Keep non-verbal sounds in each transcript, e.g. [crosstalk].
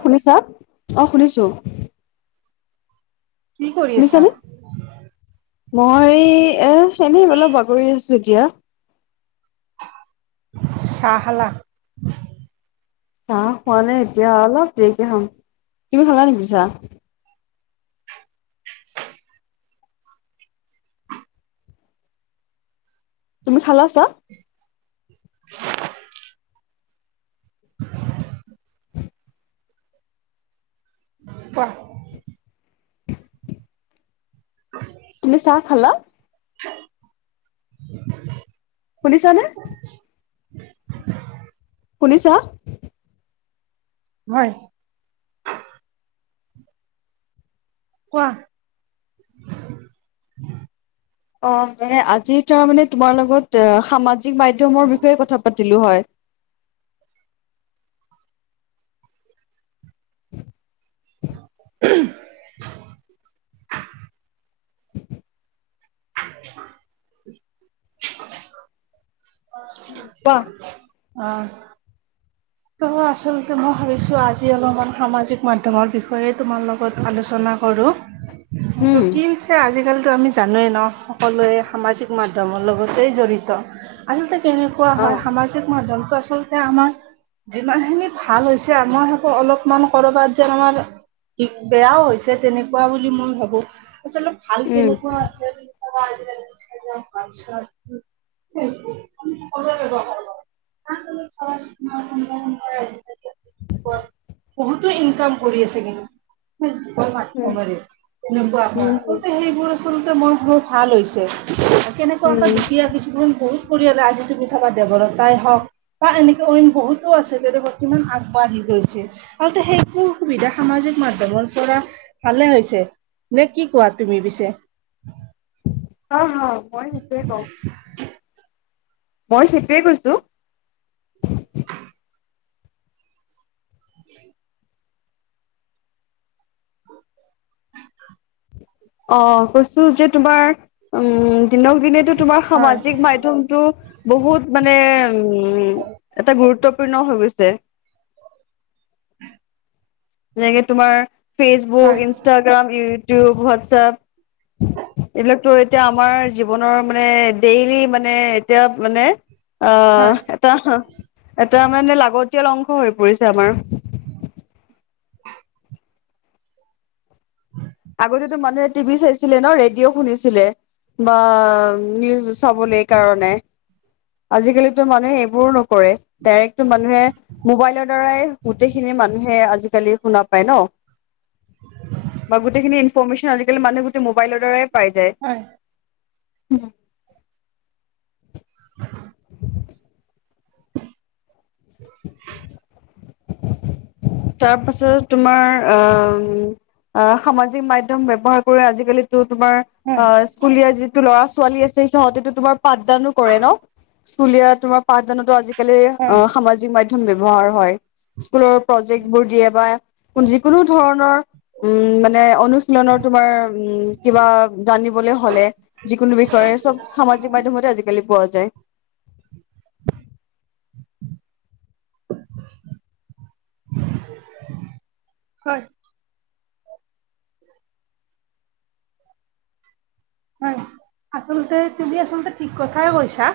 শুনিছা, অ শুনিছো। কি কৰি আছা শুনিছানে? মই এনেই অলপ বাগৰি আছো। কিয়া [unintelligible] চাহ খালা? চাহ খোৱা নাই, এতিয়া অলপ দেৰিকে খাম। তুমি খালা নেকি চাহ? উ [unintelligible] তুমি খালা চাহ? পৰ [unintelligible] তুমি চাহ খালা? [unintelligible] শুনিছানে? [inaudible] শুনিছা? হয়। কোৱা। অ মানে আজি তাৰ মানে তোমাৰ লগত অ সামা- জিক মাধ্যমৰ বিষয়ে কথা পাতিলো হয়। উ [unintelligible] [unintelligible] [unintelligible] কোৱা। অ। আচলতে মই ভাবিছো আজি অলপমান সামাজিক মাধ্যমৰ বিষয়ে তোমাৰ লগত আলোচনা, কৰো উম টো কি হৈছে, আজিকালি আমি জানোৱেই ন সকলোৱে সামাজিক মাধ্যমৰ লগতে জড়িত আলতে, তেনেকুৱা অ হয় সামাজিক মাধ্যম আচলতে, আমাৰ যিমান খিনি ভাল হৈছে, আমাৰকো অলপমান কৰবাত যেন আমাৰ কিযে আ ও হৈছে তেনেকুৱা বুলি মই ভাবো। আচল ভাল উম কেনেকুৱা আছে কনেকা। হাৰ [unintelligible] ক চ [unintelligible] জ বহুতো ইনকাম কৰি আছে কিন্তু। উম উম উম সেইবোৰ আচলতে মোৰ বত ভাল হৈছে। কেনেকুৱা কৈ উম। দুখীয়া কিছুখন গৈ পৰিয়ালে আজি তুমি চাবা দেবলতাই হক তাই হওক বা এনেকে অইন বহুত আছে বৰ্তমান আগবাঢ়ি গৈছে আ সেইবোৰ সুবিধা সামাজিক মাধ্যমপৰা, ভালে হৈছে নে কি কোৱা তুমি পিছে, অ হা মই সেই টো এই কওঁ মই সেইটোৱে কৈছো, অ কৈছো, যে তোমাৰ উম দিনক দিনেতো তোমাৰ হয় সামাজিক মাধ্যমটো বহুত মানে উম এটা গুৰুত্ব পূৰ্ণ হৈ গৈছে। যেনেকে তোমাৰ ফেচবুক, হয় ইনষ্টাগ্ৰাম, ইউটিউব, হোৱাটছএপ। এইবিলাকতো এতিয়া আমাৰ জীৱনৰ মানে ডেইলি মানে এতিয়া মানে, হয় আহ এটা এটা মানে লাগতিয়াল অংশ হৈ পৰিছে, আমাৰ [unintelligible] আগতেতো মানুহে টিভি বিচাইছে, ছিলে ন ৰেডিঅ' শুনিছিলে, বা নিউজ চাবলৈ কাৰণে। আজিকালিটো মানুহে এইবোৰো নকৰে ডাইৰেক্টটো মানুহে মোবাইলৰ দ্বাৰাই গোটেইখিনি মানুহে হে আজিকালি শুনা পায় ন। বা গোটেইখিনি ইনফৰৰ্মেশ্যন আজিকালি মানুহে গোটেই মোবাইলৰ দ্বাৰাই পাই যায়। হয় উম। হয় [unintelligible] [unintelligible] তাৰ পাছত তোমাৰ অ সামাজিক মধ্য এ ব্যৱহাৰ কৰে আজিকালি তুমাৰ হয় অ স্কুলীয়া যিটো ল'ৰা ছোৱা ছোৱালী আছে সিহতেতো তোমাৰ পাঠদানো কৰে ন, স্কুলীয়া তোমাৰ পঠদানতো আজি আজিকালি হয় অ সামাজিক মাধ্যম ব্যৱহাৰ হয়। স্কুলৰ প্ৰজেক্টবোৰ দিয়ে বা যিকোনো ধৰণৰ উম মানে অনুশীলনৰ তোমাৰ উম কিবা জানিবলৈ হলে যিকোনো সে [unintelligible] হয়। হয়, আচলতে তুমি আচলতে ঠিক কথাই কৈছা।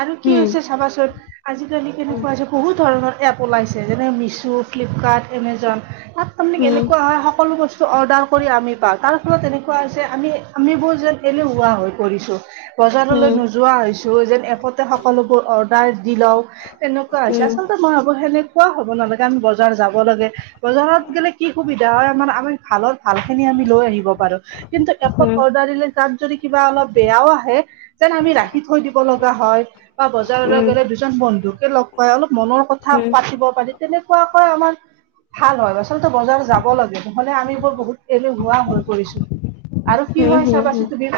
আৰু কি উম হৈছে চাবাচোন আজিকালি উম কেনেকুৱা হৈছে বহুত ধৰণৰ এ ওলাইছে যেনে মিছো, ফ্লিপকাৰ্ট, এমেজন তাত তাৰমানে উম কেনেকুৱা হয় সকলো বস্তু অৰ্ডাৰ কৰি আমি পাওঁ তাৰ ফলত এনেকুৱা হৈছে আমি আমিবোৰ যেন এনে হা হৈ পৰিছো। বজাৰলৈ উম নোযোৱা হৈছো যেন এপতে সকলোবোৰ অৰ্ডাৰ দি লও তেনেকুৱা হৈছে উম আচলতে, মই অৱহেলা তেনেকুৱা হ'ব নালাগে আমি বজাৰ যাব লাগে বজাৰত গেলে কি সুবিধা হয় আমাৰ আমি ভালত ভাল খিনি আ লৈ আহিব পাৰোঁ। কিন্তু এপট উম অৰ্ডাৰ তাত যদি কিবা অলপ বেয়াও আহে তেন আমি ৰাখি থৈ দিব লগা হয়। বা বজাৰলৈ গ'লে উম দুজন বন্ধুকে লগ পাই অলপ মনৰ কথা উম। পাতিব পাৰি। তেনেকুৱাকৈ আমাৰ ভাল হয় আচলতে বজাৰ যাব লাগে নহলে আমি বোৰ বহুত এনেহুৱা হৈ পৰিছো আৰু কি উম হয় হুম হুম চাবাচোন তুমি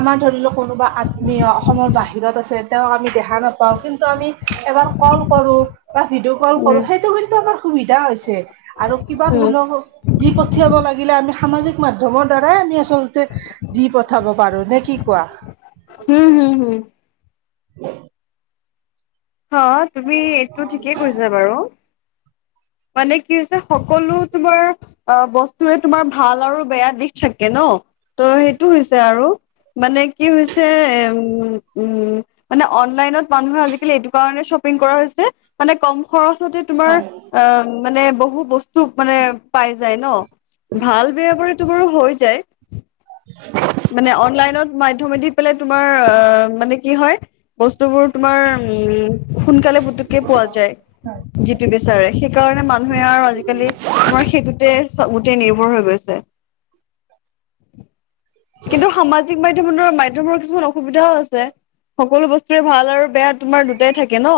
আমাৰ ধৰি লক কোনোবা আত্মীয় অসমৰ বাহিৰত আছে তেওঁক আমি দেখা নাপাওঁ কিন্তু আমি এবাৰ কল কৰো বা ভিডিঅ' কল উম কৰো সেইটো কিন্তু আমাৰ সুবিধা হৈছে আৰু কিবা ধৰি হুম লওক দি পঠিয়াব লাগিলে আমি সামাজিক মাধ্যমৰ দ্বাৰাই আমি আচলতে তে দি পঠাব পাৰো নে কি কোৱা উম হম হম হয় অ তুমি এইটো ঠিকেই কৈছা বাৰু মানে কি হৈছে সকলো তোমাৰ অ বস্তুৰে তোমাৰ ভাল আৰু বেয়া দিশ থাকে ন তো' সেইটো হৈছে আৰু মানে কি হৈছে উম উম মানে অনলাইনত মানুহৰ আজিকালি থাকিলে এইটো কাৰণে শ্বপিং কৰা হৈছে মানে কম খৰচতে তোমাৰ হয় অহ মানে বহু বস্তু মানে পাই যায় ন ভাল বেয়া কৰিতো বাৰু হৈ যায় মানে অনলাইনত মাধ্যমেদি পেলাই তোমাৰ মানে কি হয় বস্তুবোৰ তোমাৰ উম সোনকালে পুতুকে পোৱা যায় যিটো বিচাৰে সেইকাৰণে মানুহে আৰু আজিকালি তোমাৰ সেইটোতে গোটেই নিৰ্ভৰ হৈ গৈছে কিন্তু সামাজিক মাধ্যম মাধ্যমৰ কিছুমান অসুবিধাও আছে সকলো বস্তুৰে ভাল আৰু বেয়া তোমাৰ দুটাই থাকে ন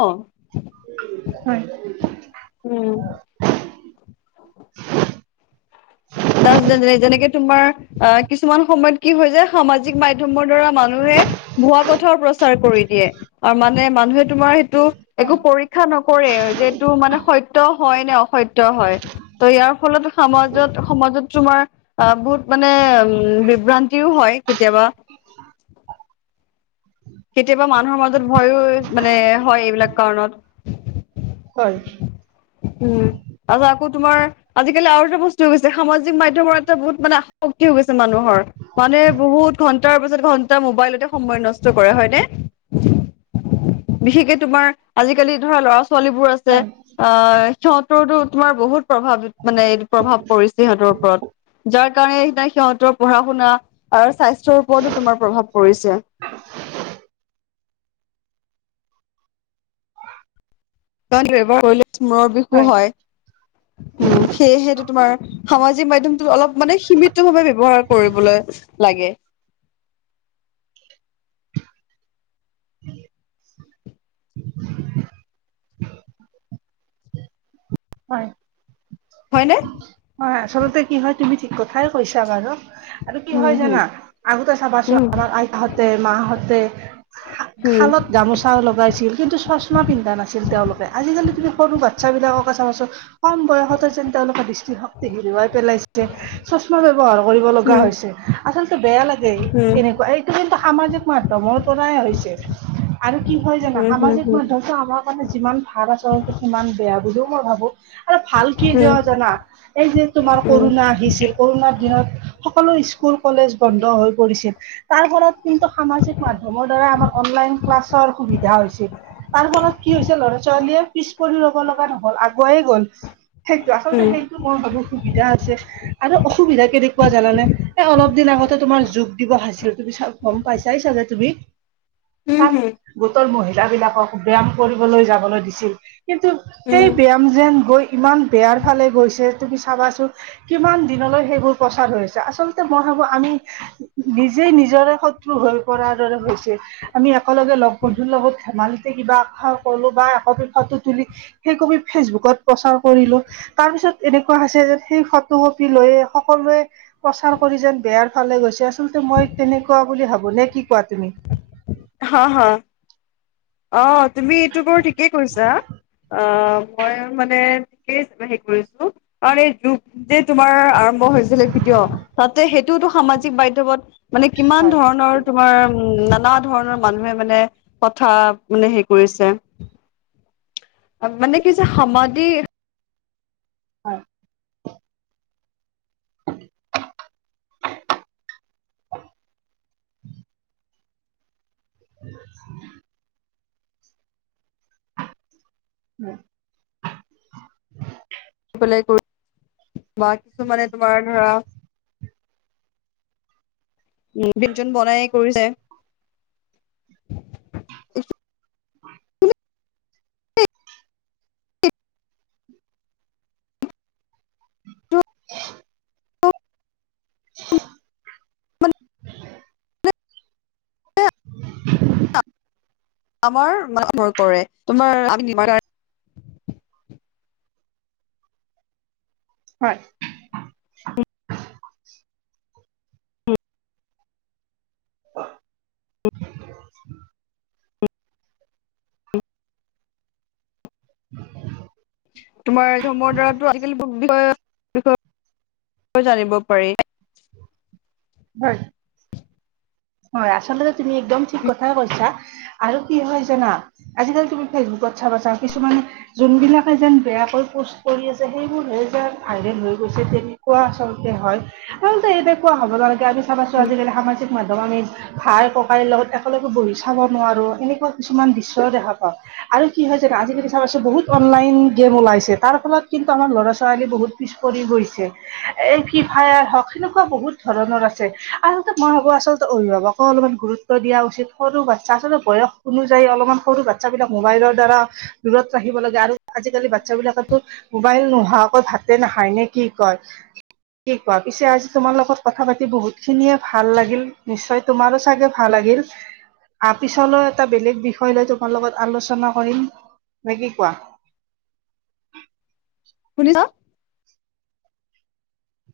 হয় উম [unintelligible] তাৰ পিছত যেনেকে তোমাৰ অ কিছুমান সময়ত কি হৈ যে সামাজিক সামাজিক মাধ্যমৰ দোৱাৰা মানুহে ভুৱা কথা প্ৰচাৰ কৰি দিয়ে আৰু মানে মানুহে তোমাৰ সেইটো একো পৰীক্ষা নকৰে যিহেতু মানে সত্য হয় নে অসত্য হয় ত ইয়াৰ ফলত ফলতো সমাজত সমাজত তোমাৰ অহ বহুত মানে উ বিভ্ৰান্তিও হয় কেতিয়াবা [unintelligible] কেতিয়াবা মানুহৰ মাজত ভয়ো মানে হয় এইবিলাক কাৰণত হয় উম তাৰ পিছত আকৌ তোমাৰ আজিকালি আৰু এটা বস্তু হৈ গৈছে সামাজিক মাধ্যমত এটা বহুত মানে আসক্তি হৈ গৈছে মানুহৰ মানে বহুত ঘন্টাৰ পিছত ঘন্টা মোবাইলতে সময় নষ্ট বাৰু হয় নে বিশেষ কে তোমাৰ আজিকালি ধৰা ল'ৰা- ছোৱালীবোৰ আছে অ সিহঁতৰতো তোমাৰ বহুত প্ৰভাৱ মানে প্ৰভাৱ পৰিছে সিহঁতৰ ওপৰত যাৰ কাৰণে সেইদিনা সিহঁতৰ পঢ়া শুনা আৰু স্বাস্থ্যৰ ওপৰতো তোমাৰ প্ৰভাৱ পৰিছে কাৰন এবাৰ কৰিলে মূৰ বিষ হয় উম সেয়েহেটো তোমাৰ সামাজিক মাধ্যমটোত অলপ মানে সীমিত ভাৱে ব্যৱহাৰ কৰিবলৈ লাগে [unintelligible] [unintelligible] হয় হয় নে হয় আচলতে কি হয় তুমি ঠিক কথাই কৈছা বাৰু আৰু কি উম, হয় হুম, জানা আগতে চাবা ছো উম, আমাৰ আইতা হতে মা হতে হুম, হালত গামোচা লগাইছিল কিন্তু চচমা পিন্ধা নাছিল তেওঁলোকে আজিকালি তুমি সৰু বাচ্ছা বাচ্ছা বিলাককে চাব কম বয়সত যেন তেওঁলোকে দৃষ্টিশক্তি হেৰুৱাই পেলাইছে চচমা ব্যৱহাৰ কৰিব লগা হুম, হৈছে আচলতে বেয়া লাগে এনেকুৱা এইটো কিন্তু সামাজিক মাধ্যমৰ পৰাই হৈছে আৰু কি হয় জানো হুম, হুম, হুম, সামাজিক সমাজিক হুম। মাধ্যমটো আমাৰ কাৰণে যিমান ভাল আচলতে সিমান বেয়া বুলিও মই ভাবো আৰু ভাল কি উম, যোৱা জানা এই যে তোমাৰ উম, কৰুণা আহিছিল। কৰুণাৰ দিনত স সকলো স্কুল কলেজ বন্ধ হৈ পৰিছিল। তাৰ ফলত কিন্তু সামাজিক মাধ্যমৰ দ্বাৰা আমাৰ অনলাইন ক্লাছৰ সুবিধা হৈছে। তাৰ ফলত কি হৈছে ল'ৰা-ছোৱালীয়ে পিছ পৰি ৰ'ব লগা নহল, আগুৱাইয়ে গ'ল। উম, সেইটো মই ভাবোঁ সুবিধা হৈছে আৰু অসুবিধা কেনেকুৱা জানানে এ অলপ দিন আগতে তোমাৰ যোগ দিবস আছিল তুমি চা গম পাইছাই চাগে তুমি। উম, তাত হুম, গোটৰ মহিলাবিলাকক ব্যায়াম কৰিবলৈ যাবলৈ দিছিল। কিন্তু সেই উম। ব্যায়াম যেন গৈ ইমান বেয়াৰ ফালে গৈছে তুমি চাবাচোন কিমান দিনলৈ সেইবোৰ প্ৰচাৰ হৈ আছে আচলতে মই ভাবো আমি নিজেই নিজৰে শত্ৰু হৈ পৰাৰ দৰে হৈছে আমি একেলগে লগ বন্ধুৰ লগত ধেমালিতে কিবা এখাৰ কলো বা একপি ফটো তুলি সেই কপি ফেচবুকত প্ৰচাৰ কৰিলো। তাৰ পিছত এনেকুৱা হৈছে যেন সেই ফটো কপি লৈ সকলোৱে প্ৰচাৰ কৰি যেন বেয়াৰ ভাল। গৈছে আচলতে মই তেনেকুৱা বুলি ভাবো। নে কি কোৱা তুমি? উ। হা, হা, অ, তুমি এইটো বৰ ঠিকেই কৈছা। অ, মই মানে হে কৰিছো কাৰ যে তোমাৰ্ হৈছিলে ভিডিঅ তাতে সেইটোতো সামাজিক মাধ্যমত মানে কিমান হয় ধৰণৰ তোমাৰ নানা ধৰণৰ মানুহে মানে কথা মানে হেৰি কৰিছে। মানে কি যে সমাধি হয়। [unintelligible] [unintelligible] উম। পেলাই বা কিছুমানে তোমাৰ ধৰা উম, ব্যঞ্জন বনাই কৰিছে। [unintelligible] [unintelligible] মানে [inaudible] [inaudible] আমাৰ মানৰ কৰে তোমাৰ [unintelligible] হয়। উম। অ। [inaudible] তোমাৰ ধৰ্মৰ দ্বাৰাতো আজিকালি বিষয়ে বিষয়ে জানিব পাৰি। হয়। হয়, আচলতে তুমি একদম ঠিক কথাই কৈছা আৰু কি হয় জানা আজিকালি তুমি ফেচবুক বছা বচা কিছুমানে যোনবিলাকে যেন বেয়াকৈ পোষ্ট কৰি আছে সেইবোৰ হে যে ভাইৰেল হৈ তেনেকুৱা আচলতে হয়। আচলতে এনেকুৱা হ'ব নালাগে। আমি চাবা ছোৱালী যেনে সামাজিক মাধ্যমত আমি ভাই-ককাইৰ লগত একেলগে বহি চাব নোৱাৰো এনেকুৱা কিছুমান দৃশ্য দেখা পাওঁ। আৰু কি হয় জানা? আজি-কালি চাবাছো বহুত অনলাইন গেম ওলাইছে। তাৰ ফলত কিন্তু আমাৰ ল'ৰা-ছোৱালী বহুত পিছ পৰি [unintelligible] সেনেকুৱা বহুত ধৰণৰ আছে। আচলতে মই ভাবো আচল অভিভাৱকো অলপমান গুৰুত্ব দিয়া উচিত। সৰু বাচ্ছা আচলতে বয়স অনুযায়ী অলপমান সৰু বাচ্ছাবিলাক মোবাইল ৰ দ্বাৰা দূৰত ৰাখিব লাগে। আৰু আজিকালি বাচ্ছা বিলাকেটো মোবাইল নোহোৱাকৈ ভাতে নাখায়, নে কি কয়? কি কোৱা? পিছে আজি তোমাৰ লগত কথা পাতি বহুত খিনিয়ে ভাল লাগিল। নিশ্চয়, তোমাৰো চাগে ভাল লাগিল? আহ পিছলৈ এটা বেলেগ বিষয় লৈ তোমাৰ লগত আলোচনা কৰিম। নে কি কোৱা? শুনিছা?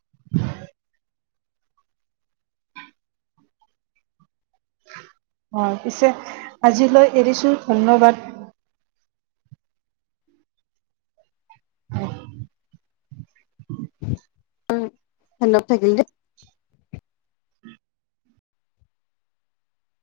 [inaudible] অ পিছে আজিলৈ এৰিছোঁ ধন্যবাদ। অ অ [unintelligible] থাকিল দেই-